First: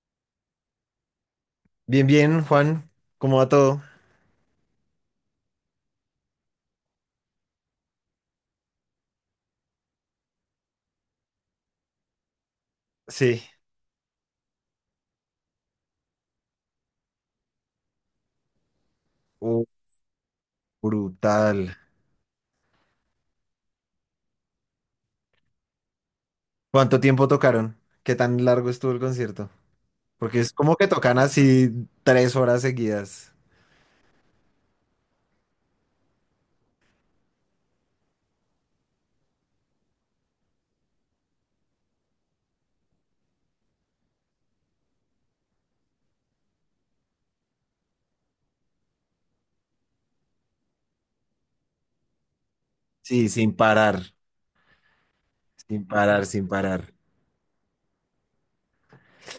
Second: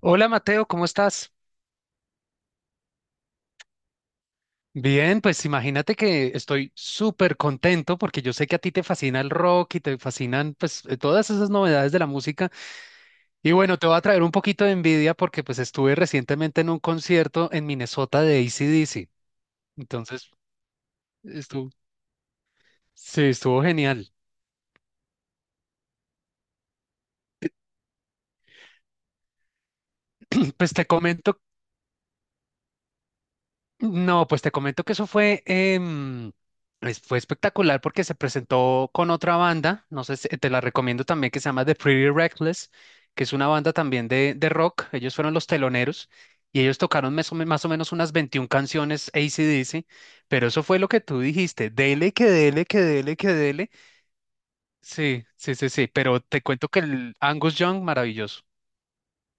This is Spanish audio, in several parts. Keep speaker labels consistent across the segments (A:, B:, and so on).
A: Hola Mateo, ¿cómo estás?
B: Bien, bien, Juan. ¿Cómo va todo?
A: Bien, pues imagínate que estoy súper contento porque yo sé que a ti te fascina el rock y te fascinan pues todas esas novedades de la música.
B: Sí.
A: Y bueno, te voy a traer un poquito de envidia porque pues estuve recientemente en un concierto en Minnesota de AC/DC.
B: Uh,
A: Entonces,
B: brutal.
A: estuvo, sí, estuvo genial.
B: ¿Cuánto tiempo tocaron? ¿Qué tan largo estuvo el concierto? Porque es
A: Pues
B: como
A: te
B: que tocan
A: comento
B: así 3 horas seguidas.
A: No, pues te comento que eso fue, fue espectacular porque se presentó con otra banda, no sé te la recomiendo también, que se llama The Pretty Reckless, que es una banda también de rock, ellos fueron los teloneros y ellos tocaron más o menos unas 21 canciones AC/DC, pero eso fue lo que tú dijiste, dele, que dele, que dele,
B: Sí,
A: que
B: sin
A: dele.
B: parar.
A: Sí, sí, sí,
B: Sin
A: sí, pero
B: parar,
A: te
B: sin
A: cuento que
B: parar.
A: el Angus Young, maravilloso.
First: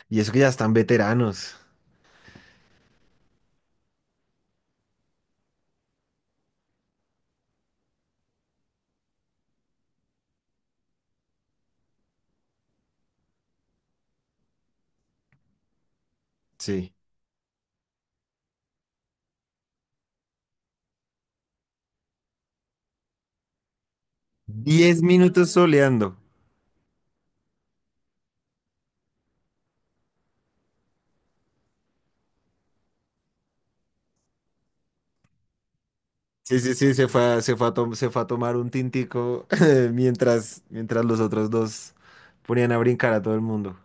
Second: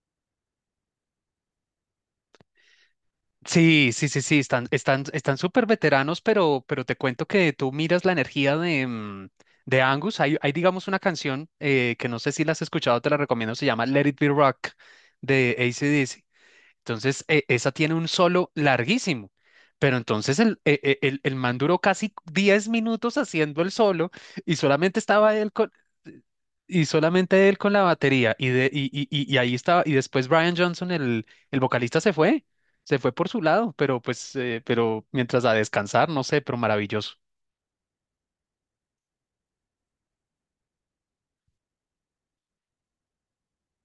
B: Y eso que ya están veteranos.
A: Sí, sí, sí, sí, están, están, están súper veteranos, pero te cuento que tú miras la energía de Angus. Hay, digamos, una canción que no sé si la has escuchado, te la recomiendo, se llama Let It Be Rock de AC/DC.
B: Sí.
A: Entonces, esa tiene un solo larguísimo, pero entonces el, e- e- el man duró casi 10 minutos haciendo el solo y solamente
B: Diez
A: estaba
B: minutos
A: él
B: soleando.
A: y solamente él con la batería. Y, de, y ahí estaba. Y después Brian Johnson, el vocalista, se fue. Se fue por su lado, pero pues, pero mientras a descansar, no sé, pero
B: Sí, sí, sí,
A: maravilloso.
B: se fue a tomar un tintico mientras los otros dos ponían a brincar a todo el mundo.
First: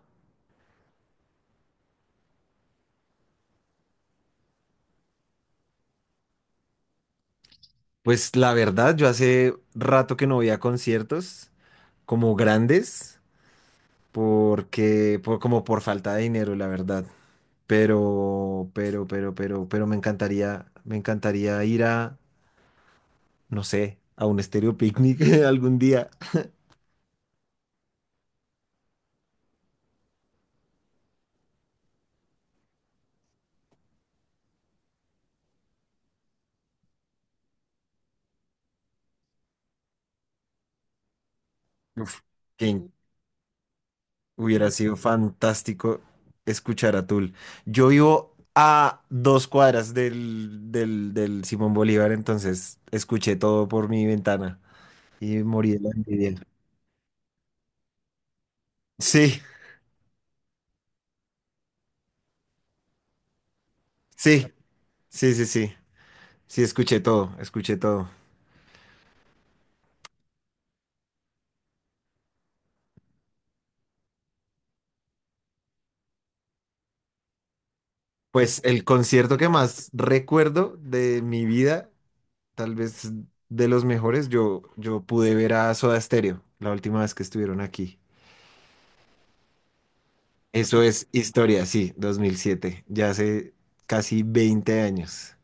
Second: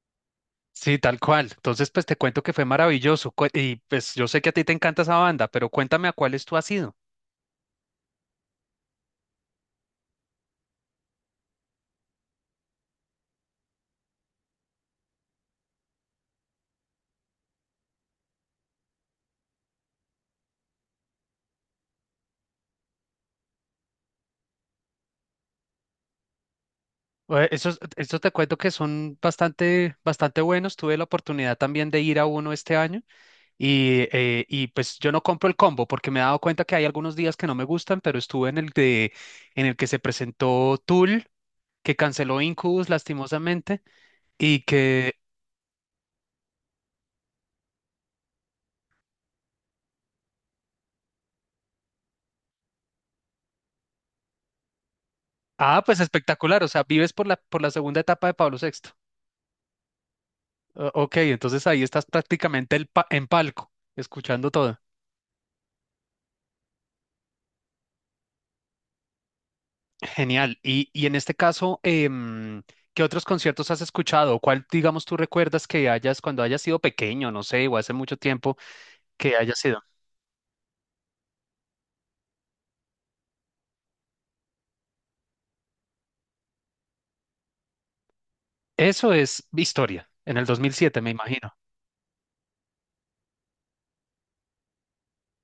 A: Sí, tal cual. Entonces, pues te cuento que fue maravilloso. Y pues yo sé que a ti te encanta esa banda, pero cuéntame a cuáles tú has ido.
B: Pues la verdad, yo hace rato que no voy a conciertos como grandes, porque, como por falta de dinero, la verdad. Pero me encantaría ir no sé, a un estéreo picnic algún día.
A: Esos te cuento que son bastante, bastante buenos. Tuve la oportunidad también de ir a uno este año. Y pues yo no compro el combo porque me he dado cuenta que hay algunos días que no me gustan, pero estuve en el que se presentó Tool, que
B: Uf,
A: canceló
B: que
A: Incubus lastimosamente, y
B: hubiera sido fantástico escuchar a Tool. Yo vivo a 2 cuadras del Simón Bolívar, entonces escuché todo por mi ventana y morí de
A: ah,
B: la
A: pues
B: envidia.
A: espectacular, o sea, vives por la segunda etapa de Pablo VI.
B: Sí,
A: Ok, entonces ahí estás prácticamente en palco,
B: sí,
A: escuchando todo.
B: sí, sí, sí. Sí, escuché todo, escuché todo.
A: Genial. Y en este caso, ¿qué otros conciertos has escuchado? ¿Cuál, digamos, tú recuerdas que hayas, cuando hayas sido pequeño, no sé, o hace mucho tiempo
B: Pues el
A: que
B: concierto que
A: hayas sido?
B: más recuerdo de mi vida, tal vez de los mejores, yo pude ver a Soda Stereo la última vez que estuvieron aquí.
A: Eso es historia, en el
B: Eso
A: 2007,
B: es
A: me imagino.
B: historia, sí, 2007, ya hace casi 20 años.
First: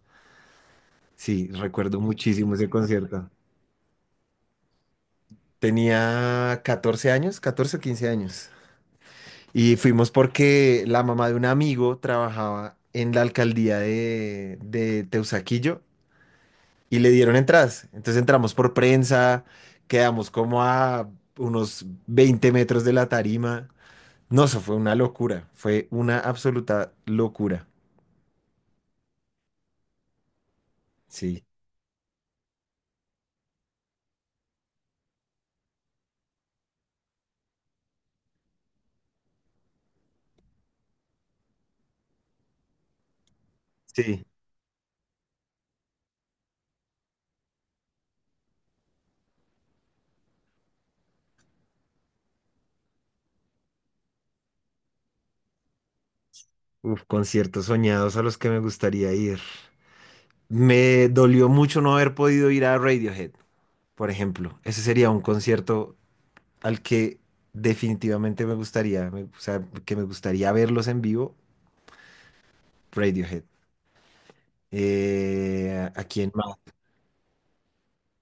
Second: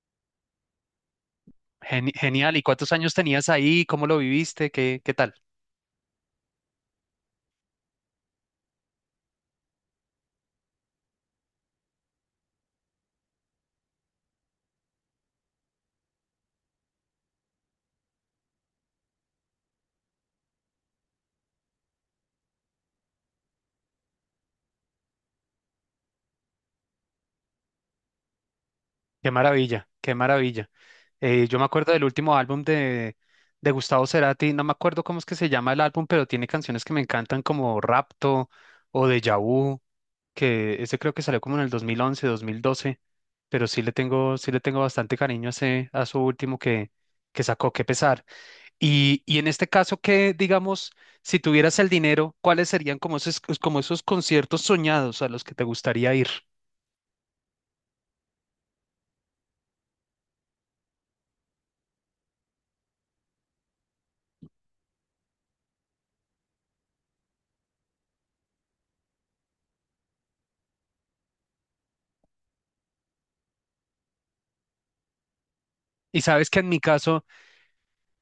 B: Sí, recuerdo muchísimo
A: Genial. ¿Y
B: ese
A: cuántos años
B: concierto.
A: tenías ahí? ¿Cómo lo viviste? ¿Qué tal?
B: Tenía 14 años, 14 o 15 años. Y fuimos porque la mamá de un amigo trabajaba en la alcaldía de Teusaquillo y le dieron entradas. Entonces entramos por prensa, quedamos como a unos 20 metros de la tarima. No, eso fue una locura, fue una absoluta locura.
A: Qué maravilla, qué maravilla.
B: Sí,
A: Yo me acuerdo del último álbum de Gustavo Cerati, no me acuerdo cómo es que se llama el álbum, pero tiene canciones que me encantan como Rapto o Deja Vu, que ese creo que salió como en el 2011, 2012, pero sí le
B: sí.
A: tengo, sí le tengo bastante cariño a su último que sacó. Qué pesar. Y en este caso, que digamos, si tuvieras el dinero, ¿cuáles serían como esos conciertos soñados a los que te gustaría ir?
B: Uf, conciertos soñados a los que me gustaría ir. Me dolió mucho no haber podido ir a Radiohead, por ejemplo. Ese sería un concierto al que definitivamente o sea, que me gustaría verlos en vivo, Radiohead. ¿A
A: Y
B: quién
A: sabes
B: más?
A: que en mi caso,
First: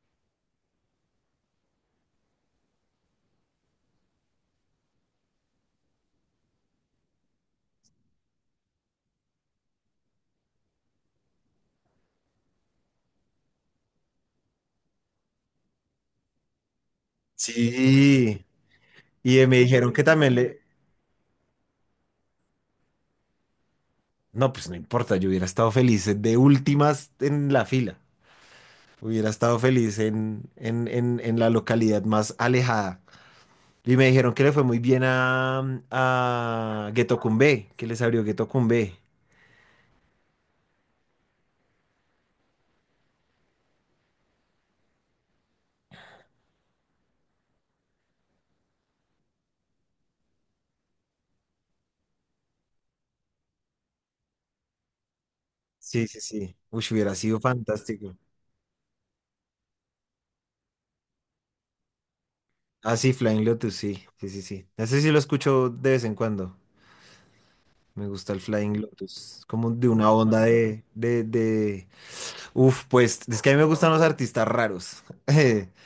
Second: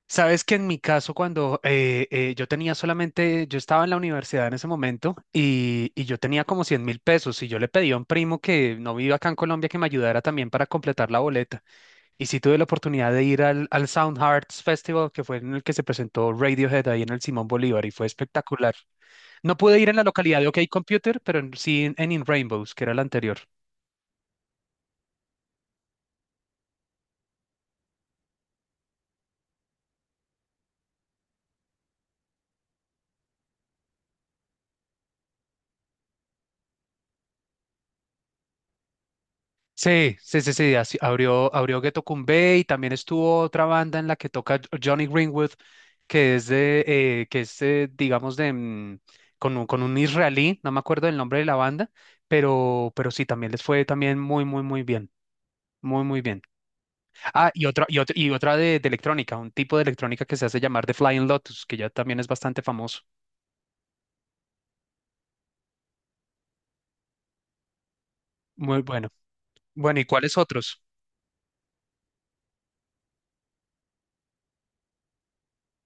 A: sabes que en mi caso, cuando yo estaba en la universidad en ese momento y yo tenía como 100.000 pesos y yo le pedí a un primo que no vive acá en Colombia que me ayudara también para completar la boleta. Y sí tuve la oportunidad de ir al Sound Hearts Festival, que fue en el que se presentó Radiohead ahí en el Simón Bolívar y fue
B: Sí,
A: espectacular.
B: Y me
A: No pude ir
B: dijeron
A: en
B: que
A: la
B: también
A: localidad de OK
B: le.
A: Computer, pero sí en In Rainbows, que era la anterior.
B: No, pues no importa, yo hubiera estado feliz de últimas en la fila. Hubiera estado feliz en la localidad más alejada. Y me dijeron que le fue muy bien a Getocumbé, que les abrió Getocumbé.
A: Sí, sí, sí, sí, abrió Ghetto Kumbé y también estuvo otra banda en la que toca Johnny Greenwood, que es, digamos, de, mm, con un israelí, no me acuerdo del nombre de la banda, pero sí, también les fue también muy, muy, muy bien, muy,
B: Sí, sí,
A: muy bien.
B: sí. Uy, hubiera sido
A: Ah,
B: fantástico.
A: y otra de electrónica, un tipo de electrónica que se hace llamar The Flying Lotus, que ya también es bastante
B: Ah,
A: famoso.
B: sí, Flying Lotus, sí, sí, sí, sí. Ese sí lo escucho de vez en cuando. Me gusta el Flying
A: Muy bueno.
B: Lotus, como de
A: Bueno, ¿y
B: una
A: cuáles
B: onda
A: otros?
B: de. Uf, pues es que a mí me gustan los artistas raros.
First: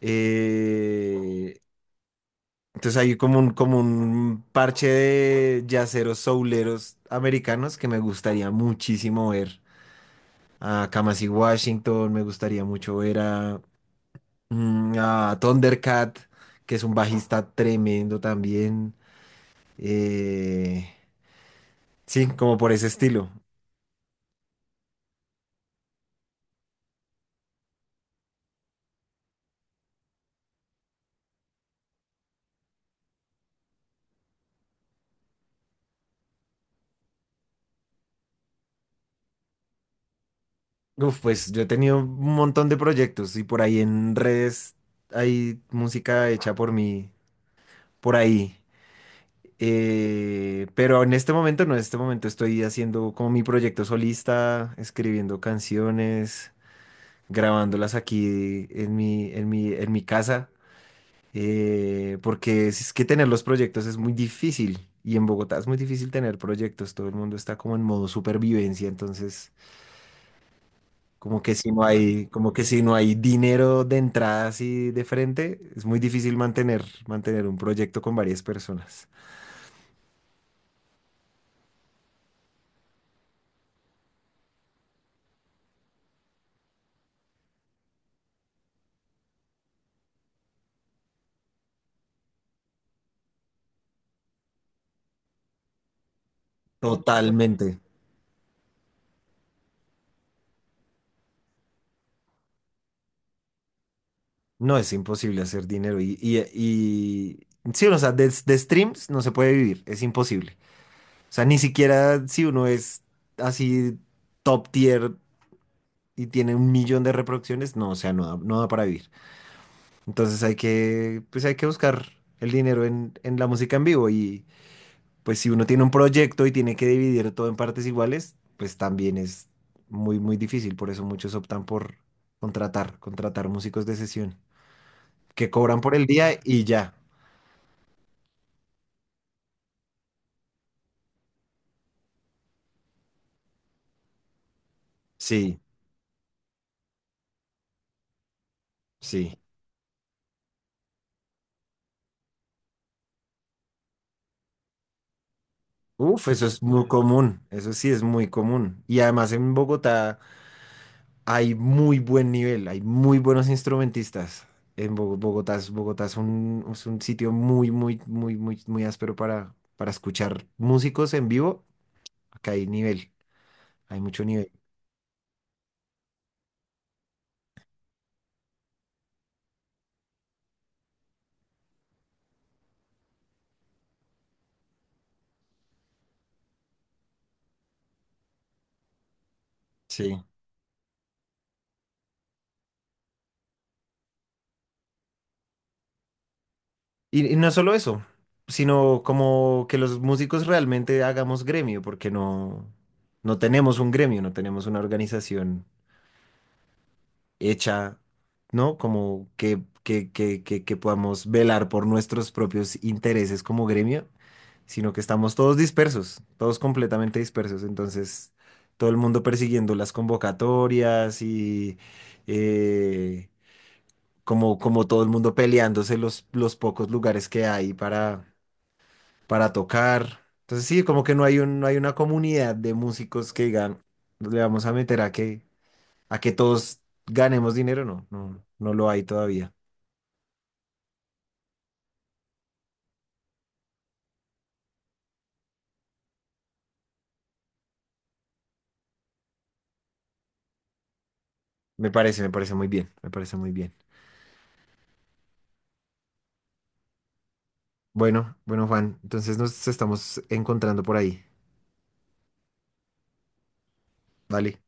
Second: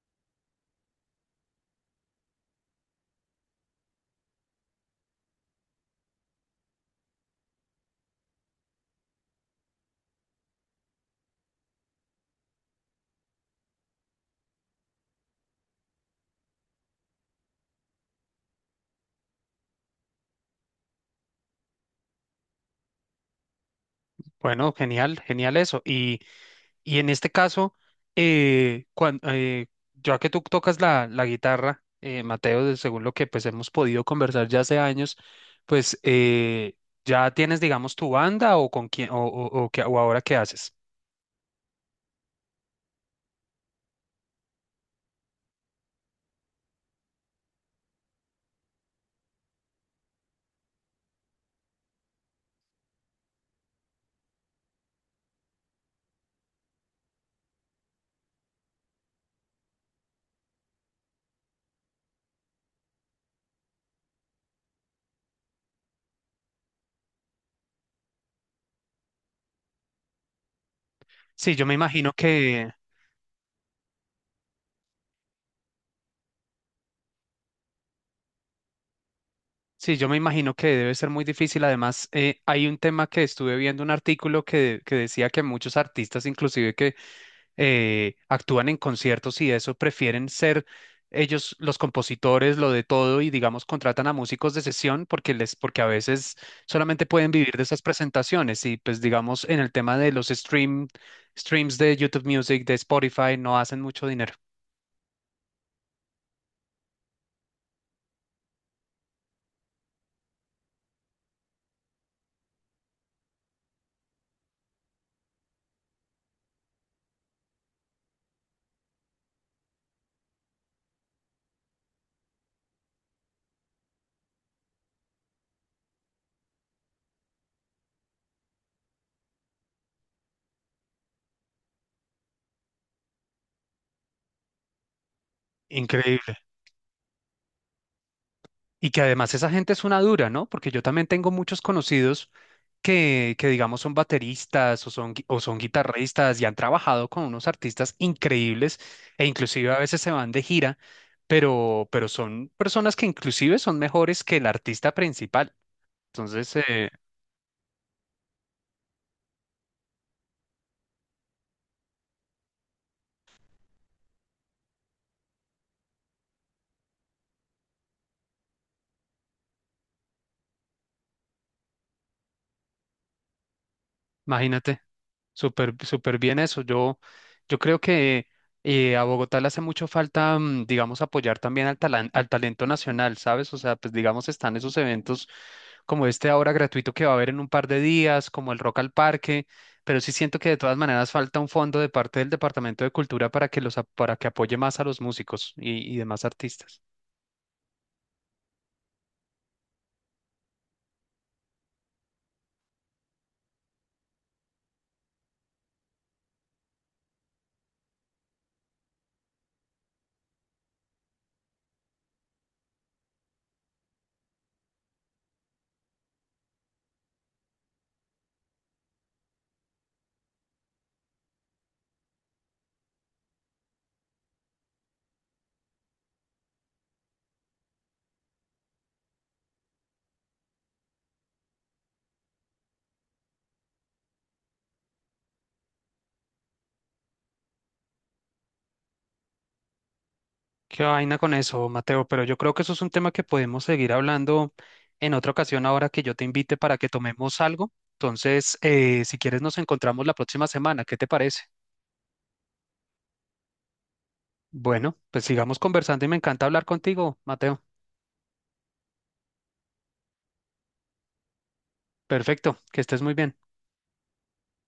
B: Eh, entonces hay como un parche de yaceros souleros americanos que me gustaría muchísimo ver. A Kamasi Washington, me gustaría mucho ver a Thundercat, que es un bajista tremendo también. Eh, sí, como por ese estilo.
A: Bueno, genial, genial eso. Y en este caso, eh, cuan- eh, ya que tú tocas la guitarra, Mateo, según lo que pues hemos podido conversar ya hace años, pues ya tienes, digamos, tu banda o con quién o ahora qué haces.
B: Uf, pues yo he tenido un montón de proyectos y por ahí en redes hay música hecha por mí, por ahí. Pero en este momento no, en este momento estoy haciendo como mi proyecto solista, escribiendo canciones, grabándolas aquí en mi casa, porque es que tener los proyectos es muy difícil y en Bogotá es muy difícil tener proyectos, todo el mundo está como en modo supervivencia, entonces
A: Sí, yo me imagino
B: como que
A: que,
B: si no hay dinero de entrada así de frente, es muy difícil mantener, mantener un proyecto con varias personas.
A: sí, yo me imagino que debe ser muy difícil. Además, hay un tema que estuve viendo un artículo que decía que muchos artistas, inclusive que actúan en conciertos y eso, prefieren ser ellos los compositores, lo de todo, y digamos, contratan a músicos de sesión porque porque a veces solamente pueden vivir de
B: Totalmente.
A: esas presentaciones. Y pues digamos, en el tema de los streams de YouTube Music, de Spotify, no hacen mucho dinero.
B: No, es imposible hacer dinero. Sí, o sea, de streams no se puede vivir, es imposible. O sea, ni siquiera si uno es así top tier y tiene un millón de reproducciones, no, o sea, no da, no da para vivir. Entonces pues hay que buscar el dinero en la música en vivo. Y pues si uno tiene un proyecto y tiene que dividir todo en partes iguales, pues también es muy, muy difícil. Por eso muchos optan por contratar, contratar músicos de sesión que cobran por el
A: Increíble.
B: día y ya.
A: Y que además esa gente es una dura, ¿no? Porque yo también tengo muchos conocidos que digamos son bateristas o son
B: Sí,
A: guitarristas y han trabajado con unos artistas increíbles e
B: sí.
A: inclusive a veces se van de gira, pero son personas que inclusive son mejores que el artista principal.
B: Uf, eso
A: Entonces,
B: es muy común, eso sí es muy común. Y además en Bogotá hay muy buen nivel, hay muy buenos instrumentistas. En Bo- Bogotá es un sitio muy, muy, muy, muy, muy áspero para escuchar músicos en vivo. Acá hay nivel, hay mucho nivel.
A: imagínate. Súper, súper bien eso. Yo creo que a Bogotá le hace mucho falta, digamos, apoyar también al talento nacional, ¿sabes? O sea, pues digamos, están esos eventos como este ahora gratuito que va a haber en un par de días, como el Rock al Parque, pero sí
B: Sí.
A: siento que de todas maneras falta un fondo de parte del Departamento de Cultura para que para que apoye más a los músicos y demás artistas.
B: Y no solo eso, sino como que los músicos realmente hagamos gremio, porque no tenemos un gremio, no tenemos una organización hecha, ¿no? Como que podamos velar por nuestros propios intereses como gremio, sino que estamos todos dispersos, todos completamente dispersos. Entonces, todo el mundo persiguiendo las convocatorias y eh, como todo el mundo peleándose los pocos lugares que hay para tocar. Entonces, sí, como que no hay un, no hay una comunidad de músicos que digan, le vamos a meter a qué a que todos ganemos dinero, no, no, no lo hay todavía.
A: Qué vaina con eso, Mateo, pero yo creo que eso es un tema que podemos seguir hablando en otra ocasión ahora que yo te invite para que tomemos algo. Entonces, si quieres, nos encontramos la próxima semana. ¿Qué te parece?
B: Me parece muy bien, me parece muy bien.
A: Bueno, pues sigamos conversando y me encanta hablar contigo, Mateo.
B: Bueno, bueno, Juan, entonces nos estamos encontrando por ahí.
A: Perfecto, que estés muy bien.
B: Vale.